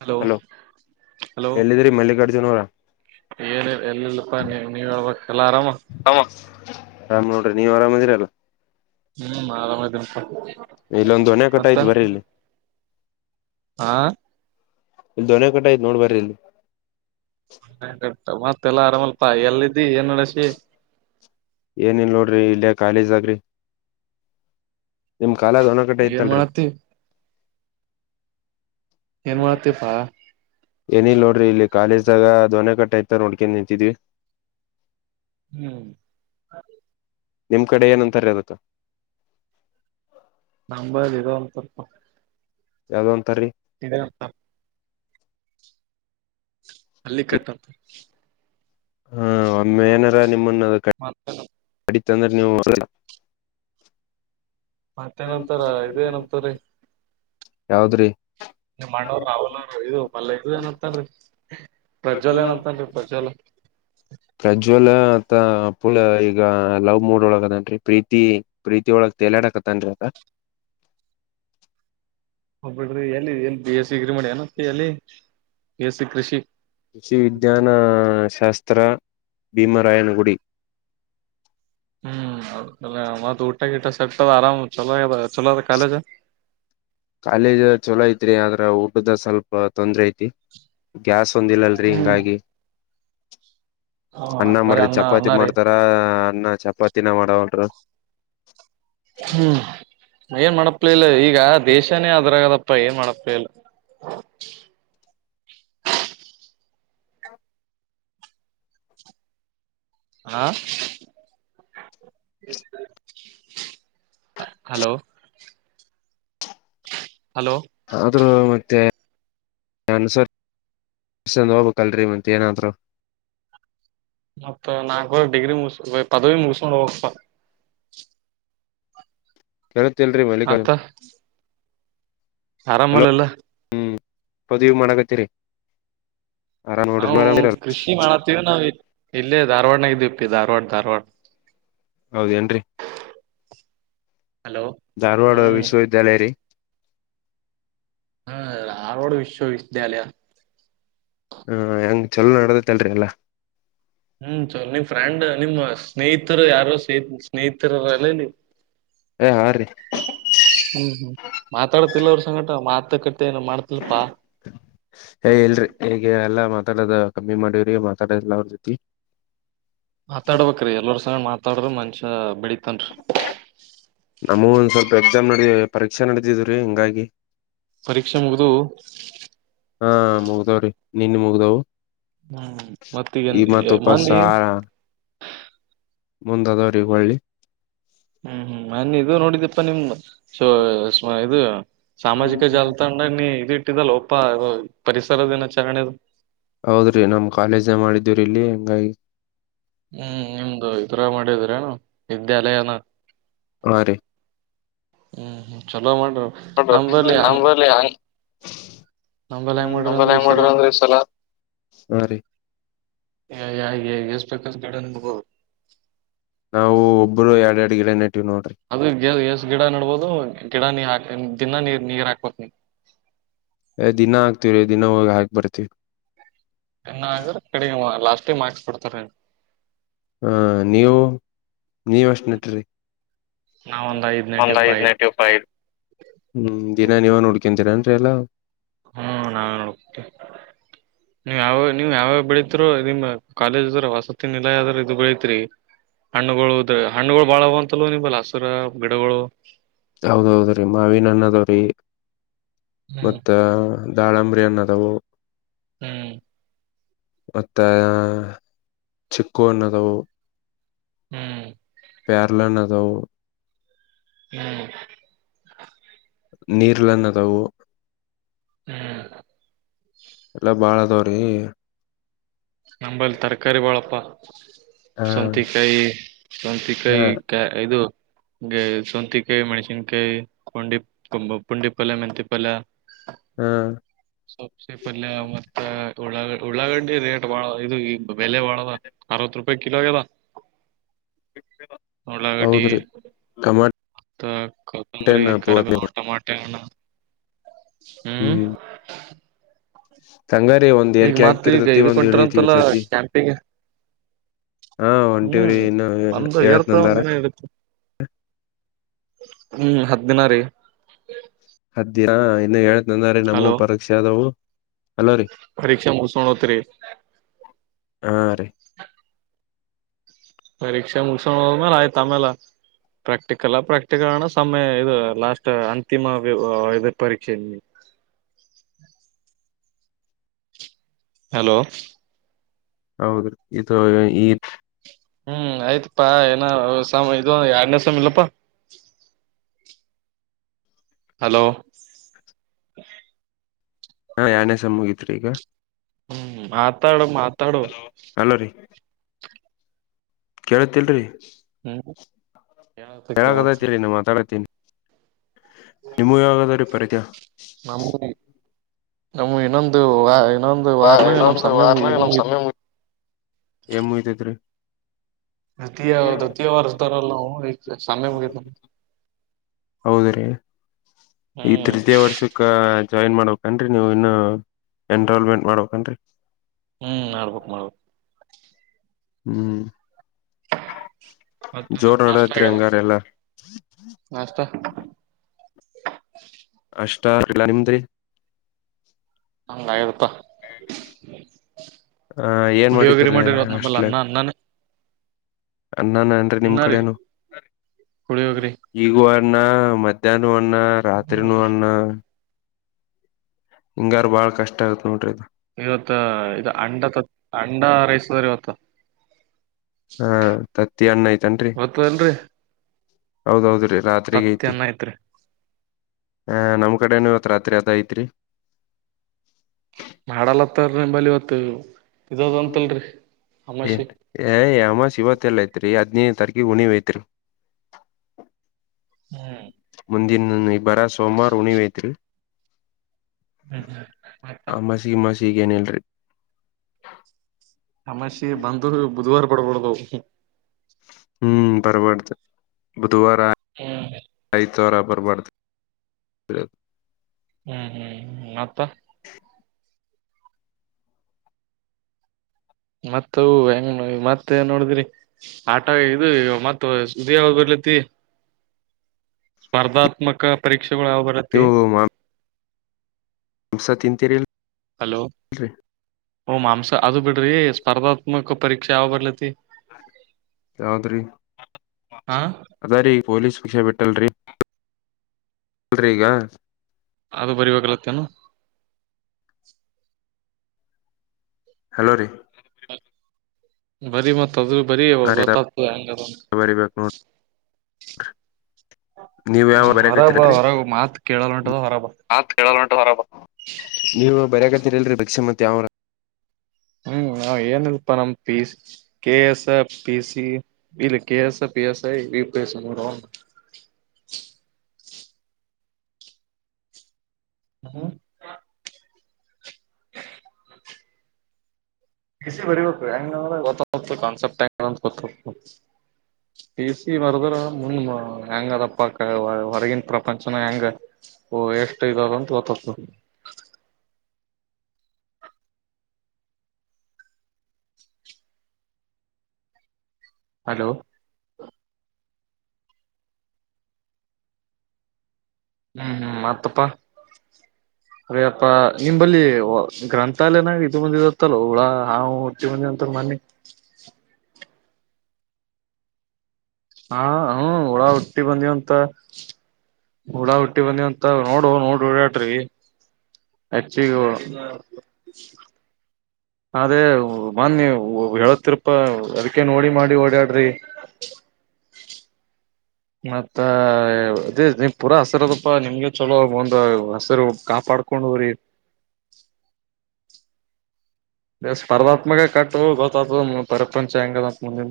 Hello ಎಲ್ಲಿದ್ರಿ ಮಲ್ಲಿಕಾರ್ಜುನ್ ಅವ್ರ ಏನ ಎಲ್ಲಿಲ್ಲಪ್ಪಾ ನೀ ನೀವ ಹೇಳ್ಬೇಕಕ್ ಎಲ್ಲ ಆರಾಮ [unintelligible] ಆಮ್ ನೋಡ್ರಿ ನೀವ್ ಆರಾಮದಿರ ಅಲ್ಲ ಹ್ಮ್ ಆರಾಮ್ದೇನಪ್ಪ ಇಲ್ಲೊಂದು ದೊಣ್ಣೆಕಟ್ತ್ತಾ ಇದೆ ಬರಿ ಇಲ್ಲಿ ಹಾ ಇಲ್ಲಿ ದೊಣ್ಣೆಕಂಟ ಐತೆ ನೋಡ್ ಬರ್ರಿ ಇಲ್ಲಿ ಹಟ್ಟ ಮತ್ತ ಎಲ್ಲಾ ಆರಾಮಲ್ಪ ಎಲ್ಲಿದ್ದಿ ಏನ್ ನಡಸಿ ಏನಿಲ್ಲ ನೋಡ್ರಿ ಇಲ್ಲಯ ಕಾಲೇಜ್ ಆಗ್ಲಿ ನಿಮ್ ಕಾಲದ್ ಒಣ ಗಟೆ ಏನ್ ಐತಲ್ರೀ ಮಾಡತಿ ಏನ್ ಮಾಡತಿಪಾ [unintelligible] ಏನಿಲ್ಲ ನೋಡ್ರಿ ಇಲ್ಲಿ ಕಾಲೇಜ್ ಆಗ ದೊಣ್ಣೆ ಕಟ್ಟೆ ತ್ತ ನೋಡ್ಕನ್ ನಿಂತಿದೀವಿ ಹ್ಮ್ [inaudible] ನಿಮ್ ಕಡೆ ಏನ್ ಅಂತಾರೆ ಅದು ಅಪ್ಪ [unintelligible] ಯಾವದೊಂದು ಇದೆ ಅಂತ ಅಲ್ಲಿ ಕಗ್ಗ ಹಾ ಒಮ್ಮೆ ಏನಾರ ನಿಮ್ಮನ್ನ ಮತ್ತ [unintelligible] [inaudible] ಮತ್ತೇನಂತಾರ ಇದೇನು ಏನತಾರೀ ಯಾವದ್ರಿ ನಿ ಮಾಡ್ಣವ ರಾವಲ್ ಅವ ಇದು ಪಲ್ಲ ಇದದು ಏನತ್ತಾರೀ ಪ್ರಜಲ ಏನಂತಾರಿ ಪ್ರಜಲು ಫುಲ್ ಈಗ ಲವ್ ಮೂಡ್ ಒಳಗ ಅದೇನ್ರಿ ಪ್ರೀತಿ ಪ್ರೀತಿ ಒಳಗ ತೆಲಡಕ್ತ್ ದ [unintelligible] [inaudible] [inaudible] ಹೋಗ್ಬಿಡ್ರಿ ಎಲ್ಲಿ ಬಿ ಎಸ್ ಸಿ ಡಿಗ್ರಿ ಮಾಡಿಯಾನ ಎಲ್ಲಿ ಬಿ ಎಸ್ ಸಿ ಕೃಷಿ ಷಿ ದ್ಯನ ಶಾಸ್ತ್ರ ಉತ್ತರ ಭೀಮರಾಯನಗುಡಿ ಹ್ಮ್ ಹ ಮತ್ತ ಊಟ ಗಿಟ ಸರ್ತದ ಆರಾಮ್ ಚಲೋದ ಚಲೋ ಅದ ಕಾಲೇಜ ಕಾಲೇಜ್ ಜುಲೈ ತ್ರೀ ಆದ್ರೆ ಊಟದ ಸ್ವಲ್ಪ ತೊಂದ್ರೆ ಗ್ಯಾಸ್ ಒಂದಿಲ್ಲಲ್ರಿ ಹ್ಮ್ ಹಿಂಗಾಗಿ. ಹ ಅನ್ನ ಬರಿ ಮಾಡ್ರಿ ಚಪಾತಿ ಅನ್ನ ರೀ ಮಾಡ್ತಾರ ಅನ್ನ ಚಪಾತಿನ ಮಾಡವಲ್ ರ ಹ್ಮ್ ಏನ್ ಮಾಡಪ್ಲಿಲ್ಲ ಈಗ ದೇಶಾನೇ ಅದರಗದಪ್ಪ ಏನ್ ಮಡಪೇಲ್ಲ ಹಾ ಹಲೋ ಹಲೋ ಆದ್ರೂ ಮತ್ತೆ [unintelligible] ನನ್ಸರ್ಸಂದ ಹೋಗ್ಕ್ಲ್ರೀ ಮತ್ ಏನಾದ್ರು ಮತ್ತತ್ ನಾಲ್ಕವ ಡಿಗ್ರಿ ಮುಗ ಪದವಿ ಮುಗಿಸಸ್ಕೊಂಡ್ ಹೋಗಪ ಕೇಳತ್ತಲ್ರಿ ಮಲ್ಲಿಕ ಮತ್ತ ಆರಾಮಲ್ಲಲ್ಲ ಪದವಿ ಮಣಗ ತಿರೆ ನಾವು ಕೃಷಿ ಮಾಡತ್ತೀವಿ ನಾವವು ಇಲ್ಲೇ ಧಾರ್ವಾಡನಾಗಿದೀವಿಪ್ಪಿ ಧಾರ್ವಾಡ ಧಾರ್ವಾಡ ಹೌದೇನ್ರರಿ ಹಲೋ ಧಾರವಾಡ ಹ್ಮ್ ವಿಶ್ವವಿದ್ಯಾಲಯ ರೀ ಹ್ಮ ಆರೋಡ್ ವಿಶ್ವವಿದ್ಯಾಲಯ ಹಾ ಹೆಂಗ್ ಚಲೋ ನಡದತಲ್ಲರಿ ಎಲ್ಲಾ ಹ್ಮ್ ಚಲೋ ನಿಮ್ ಫ್ರೆಂಡ್ ನಿಮ್ ಸ್ನೇಹಿತರು ಯಾರು ಸಹ ಸ್ನೇಹಿತರಲ್ಲ ಹ್ಮ್ ಏ ಹಾ ರೀ ಹ್ಮ್ ಮಾತಾಡ್ತಿಲ್ಲ ಅವ್ರ ಸಂಗಟ ಮಾತ ಏ ಇಲ್ ರೀ ಈಗ ಎಲ್ಲ ಮತ್ತ ಮಾತಾಡದ ಕಮ್ಮಿ ಮಾಡೀವ್ರಿ ಮಾತಾಡದಲ್ಲ ಅವ್ರ ಜೊತಿ ಮಾತಾಡ್ಬೇಕ ರೀ ಎಲ್ಲರ ಸ್ ಮಾತಾಡ್ರ ಮನಷ್ಯ ಬೆಳ ನಮವ ಈಗ ಸ್ವಲ್ಪ ಎಕ್ಸಾಮ್ ನಡದಿದೆ ರೀ ಪರೀಕ್ಷೆ ನಡೆದಿದ ಹಿಂಗಾಗಿ ಪರೀಕ್ಷೆ ಮುಗ್ದವ ಹಾ ಮುಗ್ದಾವ್ರಿ ನಿನ್ನ ಮುಗ್ದವು ಹ್ಮ್ ಈ ಮತ್ತಗನ್ ಮತ್ ಮಂದಿ ಮುಂದಾದವ್ರಿಗೆ ಹೋಳ್ಳಿ ಹ್ಮ್ ಹ್ಮ್ ನನ್ ಇದು ನೋಡಿದಪ್ಪಾ ನಿಮ್ಮ ಸ ಇದು ಸಾಮಾಜಿಕ ಜಾಲತಾಣಧಾಗ ನೀ ಇದ ಇಟ್ಟಿದಲ್ಲ ಒಪ್ಪ ಪರಿಸರ ದಿನಾಚರಣೆದು. ಹೌದ್ರಿ ನಮ್ ಕಾಲೇಜಗ ಮಾಡಿದೀವರಿ ಇಲ್ಲಿ ಹೆಂಗಾಗಿ ಹ್ಮ್ ನಿಮ್ದು ಇದರ ಮಾಡಿದ್ರ ನು ವಿದ್ಯಾಲಯನ ಹಾ ರೀ ಹ್ಮ್ ಚಲೋ ಮಾಡ್ರಿ ನಂಬಲಿ ಹ್ಮ ನಮ್ದ್ ಹೆಂಗ ಮಡ್ಯಾರ್ ಅಂದ್ರ ಇ ಸಲ ಹಾರಿ ಹ ಎಷ್ಟ ಬೇಕ ಗಡನತಗೋ ನಾವು ಒಬ್ಬರು ಎರಡು ಎರಡು ಗಿಡ ನೆ ಅದು ಗಿ ಎಸ್ ಗಿಡ ನೆಡ್ಬೋದು ಗಿಡ ನೀ ಹಾ ದಿನಾ ನೀರ್ ನೀರ್ ಹಾಕ್ಬೇಕು ನೀವು ಹೇ ದಿನಾ ಆಕ್ತಿವಿ ದಿನ ಹೋಗಿ ಹಾಕಿ ಬರ್ತಿವಿ ಇನಾ ಆದ್ರ ಕಡಿಗ ಲಾಸ್ಟೇಗಿ ಮಾರ್ಕ್ಸ್ ಕೊಡ್ತಾರ ಹಾ ನೀವು ನೀವು ಎಷ್ಟು ನೆಟ್ರಿ ನಾವ್ ಒಂದ್ ಐದ್ ಒಂದ್ ನೆಟಿವಪ ಐದ್ ನೇಟಿವ್ ಫೈವ್ ಹ್ಮ ದಿನ ನೀವ ನೋಡು ಕುಡಿಕಂದನ್ ಎಲ್ಲ ಹ್ಮ್ ನಾವೇ ಹೋಗ್ತಿವಿ ನೀವ್ ಯಾವ ನೀವ್ ಯಾವ್ಯಾವ ಬೆಳಿತೀರೋ ನಿಮ್ಮ ಕಾಲೇಜ್ರ ವಸತಿ ನಿಲಯದರ್ ಇದು ಬೆಳೀತ್ರಿ ಹಣ್ಣುಗಳು ಉದ್ರ ಹಣ್ಣುಗಳು ಬಾಳ ಅದಾವ್ ಅಂತಲೂ ನಿಂಬಲ್ಲ ಹಸಿರ ಗಿಡಗಳು ಹೌದು ಹೌದ್ರಿ ಮಾವಿನ ಹಣ್ಣು ಅದಾವ್ರಿ ಹ್ಮ್ ಮತ್ತ ದಾಳಂಬರಿ ಹಣ್ಣ ಅದವು ಹ್ಮ್ ಮತ್ತ ಚಿಕ್ಕು ಹಣ್ಣು ಅದಾವು ಹ್ಮ್ ಪ್ಯಾರಲ್ಲ ಅಣ್ಣು ಅದಾವು ಹ್ಮ್ ನಿರ್ಲಣ್ಣ ಅದಾವು ಹ್ಮ್ ಎಲ್ಲಾ ಬಾಳ ಅದವ್ರೀ ನಂಬಲ್ಲಿ ತರಕಾರಿ ಬಾಳಪ್ಪ ಹಾ ಸೊಂತಿಕಾಯಿ ಹಾ ಸೊಂತಿಕಾಯಿ ಇದು ಸೊಂತಿಕಾಯಿ ಮೆಣಸಿನ್ಕಾಯಿ ಪಂಡಿ ಪುಂಡಿ ಪಲ್ಲೆ ಮೆಂತಿ ಪಲ್ಲೆ ಹಾ ಸಬ್ಸಿ ಪಲ್ಲೇ ಮತ್ತ ಉಳಾ ಉಳಗಡ್ಡಿ ರೇಟ್ ಬಾಳ ಇದು ಈ ಬೆಲೆ ಬಾಳದ ಅರವತ್ ರೂಪಾಯಿ ಕಿಲೋ ಅದ ಉಳ್ಳಾಗಡ್ಡಿ ಹೌದ್ರಿ ಟಮಾಟೆ ಮತ್ತ ಕೊತ್ತಂಬರಿ ಹಣ್ಣ ಕರಿಬೇವ ಪೂರ ಟಮಾಟಿ ಹಣ್ಣ ಹ್ಮ್ ಹಂಗಾರಿ ಒಂದ್ ಈಗ ಏರ್ಕೆ ಮತ್ ಈಗ ಹಾಕಿರ್ತತಿ ಇದಕ ಒಂದ್ ಇಳಿ ಹೊಂಟಾರತಲ್ಲ ಇಳ್ತತಿ ಕ್ಯಾಂಪಿಗೆ ಹಾ ಹೂ ಹೊಂಟಿವ್ರಿ ಇನ್ನು ಒಂದಿನಾ ಏರ್ತಾದ ಹೇಳತ್ನಂದಾರ ಒಂದಿನಾ ಇಳಿತಾದ ಹೂ ಹತ್ತು ದಿನ ರೀ ಅದಿ ಇನ್ನು ಹೇಳ್ತಂದ್ರೀ ನಮವು ಪರೀಕ್ಷೆ ಅದವು ಪರೀಕ್ಷಾ ಮುಗಸ್ಕೊಂಡು ಹೋಗ್ತೀರಿ ಹಾ ರೀ ಪರೀಕ್ಷೆ ಮೂಗಸಗೊಂಡು ಹೋದ್ಮೇಲೆ ಆಯಿತು ಆಮೇಲೆ ಪ್ರಾಕ್ಟಿಕಲಾ ಪ್ರಾಕ್ಟಿಕಲ್ಣ ಸಮಯ ಇದು ಲಾಸ್ಟ್ ಅಂತಿಮ ಇದು ಪರೀಕ್ಷೆ ಹಲೋ ಹೌದು ರೀ ಇದು ಈದ್ ಹ್ಮ್ ಆಯ್ತಪಾ ಏನ ಸಮ ಇದು ಎರಡ್ನೇ ಸೇಮ್ಮ್ ಇಲ್ಲಪ್ಪಾ ಹಲೋ ಹಾ ಯಾಡನೇ ಸೇಮ್ಮ್ ಮುಗತ್ರಿ ಈಗ ಹ್ಮ್ ಮಾತಾಡು ಮಾತಾಡು ಅಲೋ ರೀ ಕೇಳತಿಲ್ರಿ ಹ್ಮ್ ಕೇಳತ ಕೇಳತ ಕೇಳಾಕತೈತ್ರಿ ನಾ ಮಾತಾಡಾಕತ್ತೀನಿ ನಿಮ್ಮೂವು ಯಾವಾಗ ಅದಾವ್ರಿ ಪರೀಕ್ಷೆ ನಮ್ಮ ಇನ್ನೊಂದು ವಾರ ಏನ್ ಇನ್ನೊಂದು ವಾರನ್ಯಾಗ ನಮ್ಮ ಇನ್ನೊಂದು ಸಮ್ಮೇ ವಾರನಾಗ ಇದು ನಮ್ ಸಮಯ ಮುಗಿತಾದ ಮುಗಿ ಏನ್ ಮುಗಿತೈತ್ರಿ ದ್ವಿತೀಯ ದ್ವಿತೀಯ ವರ್ಷದರಲ್ಲ ಸಮ್ಮೇ ಮುಗೆತ ಹೌದ್ರೀ ಈ ಹ್ಮ್ ತಯ ವರ್ಷಕ್ಕ ಜಾಯಿನ್ ಮಾಡಕ್ನ್ಿ ನೀವು ಇನ್ನು ಎನ್ರಾಲ್ಮೆಂಟ್ ಮಾಡಕ್ನ್ರಿ ಹ್ಮ್ ಮಾಡಡ್ಬೇಕುಕ್ ಮಾಡ್ಬಕ್ ಹ್ಮ್ ಮತ್ತೆ ಜೋರ್ ನಾಷ್ಟ ನಡದತ್ರಿ ಆಲ್ಲ ಹಂಗಾರ ಎಲ್ಲಾ ನಾಷ್ಟ ಅಷ್ಟ ಪಲಾ ನಿಮದ್ರಿ ಹಂಗ ಇರುತ್ತಾ ಆ ಏನ್ ಪುಲಿಿಯ ವಗೇ ಮಾಡಿದ್ರಿ ಮಾಡತ ನಲ್ಲ ಅಣನ್ನ ಅಣ್ಣ ಅ್ಣನ ಏನ್ರಿ ನಿಮ್ ಕಡೆನು ಪುಳಿಯೋಗರಿ ಈಗ ಅನ್ನ ಮಧ್ಯಾಹ್ ಅಣ ರತ್ರಿ ಹ್ಮ್ ನ ಅಣ್ಣ ಹಿಂಗಾರ ಬಾಳ್ ಕಷ್ಟ ಆಗತ್ ನೋಡ್ರಿ ಇದು ಇವತ್ ಇ ಅಂಡ ಅಂಡ ರೈಸದ್ರ ಇವತ್ತ ಹಾ ತತ್ತಿ ಅಣ್ಣ ಐ್ತನ್ರಿ ಹೌದೌದ್ರಿ ರಾತ್ರಿಗ ತತ್ತ ಐತಿ ಅನ್ನ ಐತ್ರಿ ಹ ನಮ್ ಕಡೆನು ಇವತ್ ರಾತ್ರಿ ಅದ ಐತ್ರಿ ಮಾಡಾಲ್ಲತ್ತ ನೀನ ಬಲಿ ಇವತು. ಏ ಏ ಅಮಾಸಿ ಇವತ್ತಲ್ಲಿ ಎಲ್ಲ ಐತ್ರಿ ಅದ್. ತರಕಿ ಉಣಿ ವತರು ಹ್ಮ್ ಹಂದಿಿನ ಇಬ್ಬರಾ ಸೋಮಾರ್ ಉಣಿವೇತ್ಲ್ ಹ್ಮ್ ಅಮ್ಮಸಿಗಮ್ಮಸಿ ಈಗ ಏನಲ್ರರಿ ಹಮ್ಮಷಿ ಬಂದರು ಬುಧವಾರ ಬಡ್ಬಡ್ದೋಗ ಹ್ಮ್ ಬರ್ಬಾರ್ದು ಬುಧವಾರ ಹ್ಮ್ ಐತವಾರ ಬ ಕೊ ಮಾಡ ಸ ಹ್ಮ್ ಹ್ಮ್್ಮ ಮತ್ತ ಮತ್ತು ಹೆಂಗ ಮತ್ತ ಏನ ನೋಡಿದ್ರಿ ಆಟ ಇ ಮತ್ ಸುದಿಯ ಬರ್ಲಿ. [unintelligible] ಸ್ಪರ್ಧಾತ್ಮಕ ಪರೀಕ್ಷೆಗಳು ಯಾವ ಬರಾತಿ. ದೂಸ್ ತಿಂತಿರಿಲ. ಹಲೋ ಹೂ ಮಾಂಸ ಅದು ಬಿಡ್ರಿ ಸ್ಪರ್ಧಾತ್ಮಕ ಪರೀಕ್ಷೆ ಯಾವ ಬರೀಲಾತಿ. ಯಾವದ್ರಿ ಹಾ ಅದ ರೀ ಪೊಲೀಸ್ ವಿಷ ಬಿಟ್ಟ. [unintelligible] ಈಗ. ಅದ ಬರಿಬೇಕಲತ್ತೇನು. ಹಲೋ ರೀ. ಬರಿ ಮತ್ ಅದು ಬರಿ ಹಾ ರೀ ಗೊತ್ತ್ತದ ಹಂಗ ಅದ. ಬರಿಬೇಕ್ ನೋಡ್ರಿ [inaudible] ನೀವ್ ಯಾವ ಹ್ಮ್ ಹೊರಬ ಬರ್ಯಾಕತ್ತೀರೇನ್ರಿ ಹೊರಗ ಮಾತ್ ಕೇಳಲ್ ಹೊಂಟದ ಹೊರಬ ಆತ. [unintelligible] [unintelligible] ನೀವು ಬರೆಯಾಕತ್ತಿರಿಲರಿ ಭಿಕ್ಷಿ ಮತ್ ಯಾವ್ ಅರ. ಹ್ಮ. ನಾವು ಏನಲ್ಪ್ಪಾ ನಮ್ P K A S P C E K S PS I. UPSC ನೋಡೋ. ಹ್ಮ. ಪಿ ಸಿ ಬರಿಬೇಕ್ ಹೆಂಗ್ ಅಂದರ್ ಗೊತ್ತ ಅಗತದ ಕಾನ್ಸೆಪ್ಟ್ ಹೆಂಗ ಅಂತ ಗೊತ್ ಆಗ್ತದ. ಪಸಿ ಬರದರನ ಮುಂದ ಮ ಹೆಂಗ ಅದಪ್ಪಾ ಹೊರಗಿನ ಪ್ರಪಂಚನ ಹೆಂಗ. ಓ ಎಷ್ಟ ಇದು ಅದಾವ ಅಂತ ಗೊತ್ತ ಅಗತದ. ಹಲೋ. ಹ್ಮ್ ಹ್ಮ್ ಮತ್ತಪ್ಪಾ. ಅಯ್ಯಪ್ಪ ನಿಂಬಲ್ಲಿ ಗ್ರಂಥಾಲಯನಾಗ ಇದು ಬಂದಿದು ಅಂತ ಅಲೋ ಹುಳ ಹಾವು ಹುಬಟಿ ಬಂದಿದ್ದು ಅಂತ. [unintelligible] [unintelligible] ಹಾ ಹ್ಮ ಹೊಳ ಹುಟ್ಟಿ ಬಂದಿದ್ದು ಅಂತ. ಹುಳ ಹುಟ್ಟಿ ಬಂದಿದ್ದು ಅಂತ ನೋಡು ನೋಡಿ ಓಡಾಡ್ರಿ. [unintelligible] ಅದೇ ಮೊನ್ನೆ ಹೇಳತಿರಪ್ಪಾ ಅದಕ್ಕೆ ನೋಡಿ ಮಾಡಿ ಓಡಾಡ್ರಿ. [inaudible] ಮತ್ತ [unintelligible] ಪುರಾ ಹಸಿರ ಅದಪ್ಪಾ ನಿಮ್ಗೆ ಚಲೋ ಒಂದ್ ಹಸಿರು ಕಾಪಾಡ್. ಕೊಂಡ ಹೋರಿ. ಏ ಸ್ಪರ್ಧಾತ್ಮಕ ಕಟ್ಟೋ ಗೊತ್ತ ಅತದ ಪ್ರಪಂಚ ಹೆಂಗಂದ ಅಂತ ಮುಂದಿದ್ದ.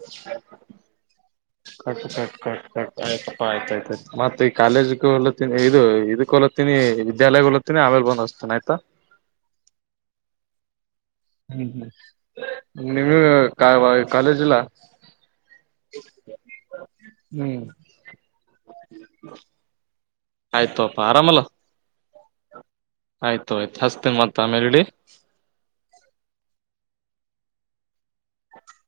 [unintelligible] ಕಟ್ ಕಟ್ ಕಟ್ ಕಟ್ ಆಯ್ತಪ್ಪಾಯ್ತ ಆಯ್ತತ್ ಮತ್ತ ಈ ಕಾಲೇಜ್ ಕ ಹೊಲತಿದಿ ಇದು ಇದಕ್ ಹೊಲತ್ತೀನಿ. ಏ ವಿದ್ಯಾಲಯ ಹೋಲತೀನಿ ಆಮೇಲೆ ಬಂದ್ ಹೆಚ್ಚತೀನಿ ಆಯ್ತಾ. ಹ್ಮ್ ಹ್ಮ್ ನಿಮಗ ಕಾಲೇಜ್ ಇಲ್ಲ. ಹ್ಮ್. ಆಯ್ತು ತೊಗೊಪ್ಪಾ ಆರಾಮಲ್ಲ. ಆಯ್ತ ತೊಗೊ ಆಯ್ತ ಹಚ್ಚುತ್ತೇನ ಮತ್ತ ಆಮೇಲೆ‌ ಇಡ್ಲಿ. [inaudible]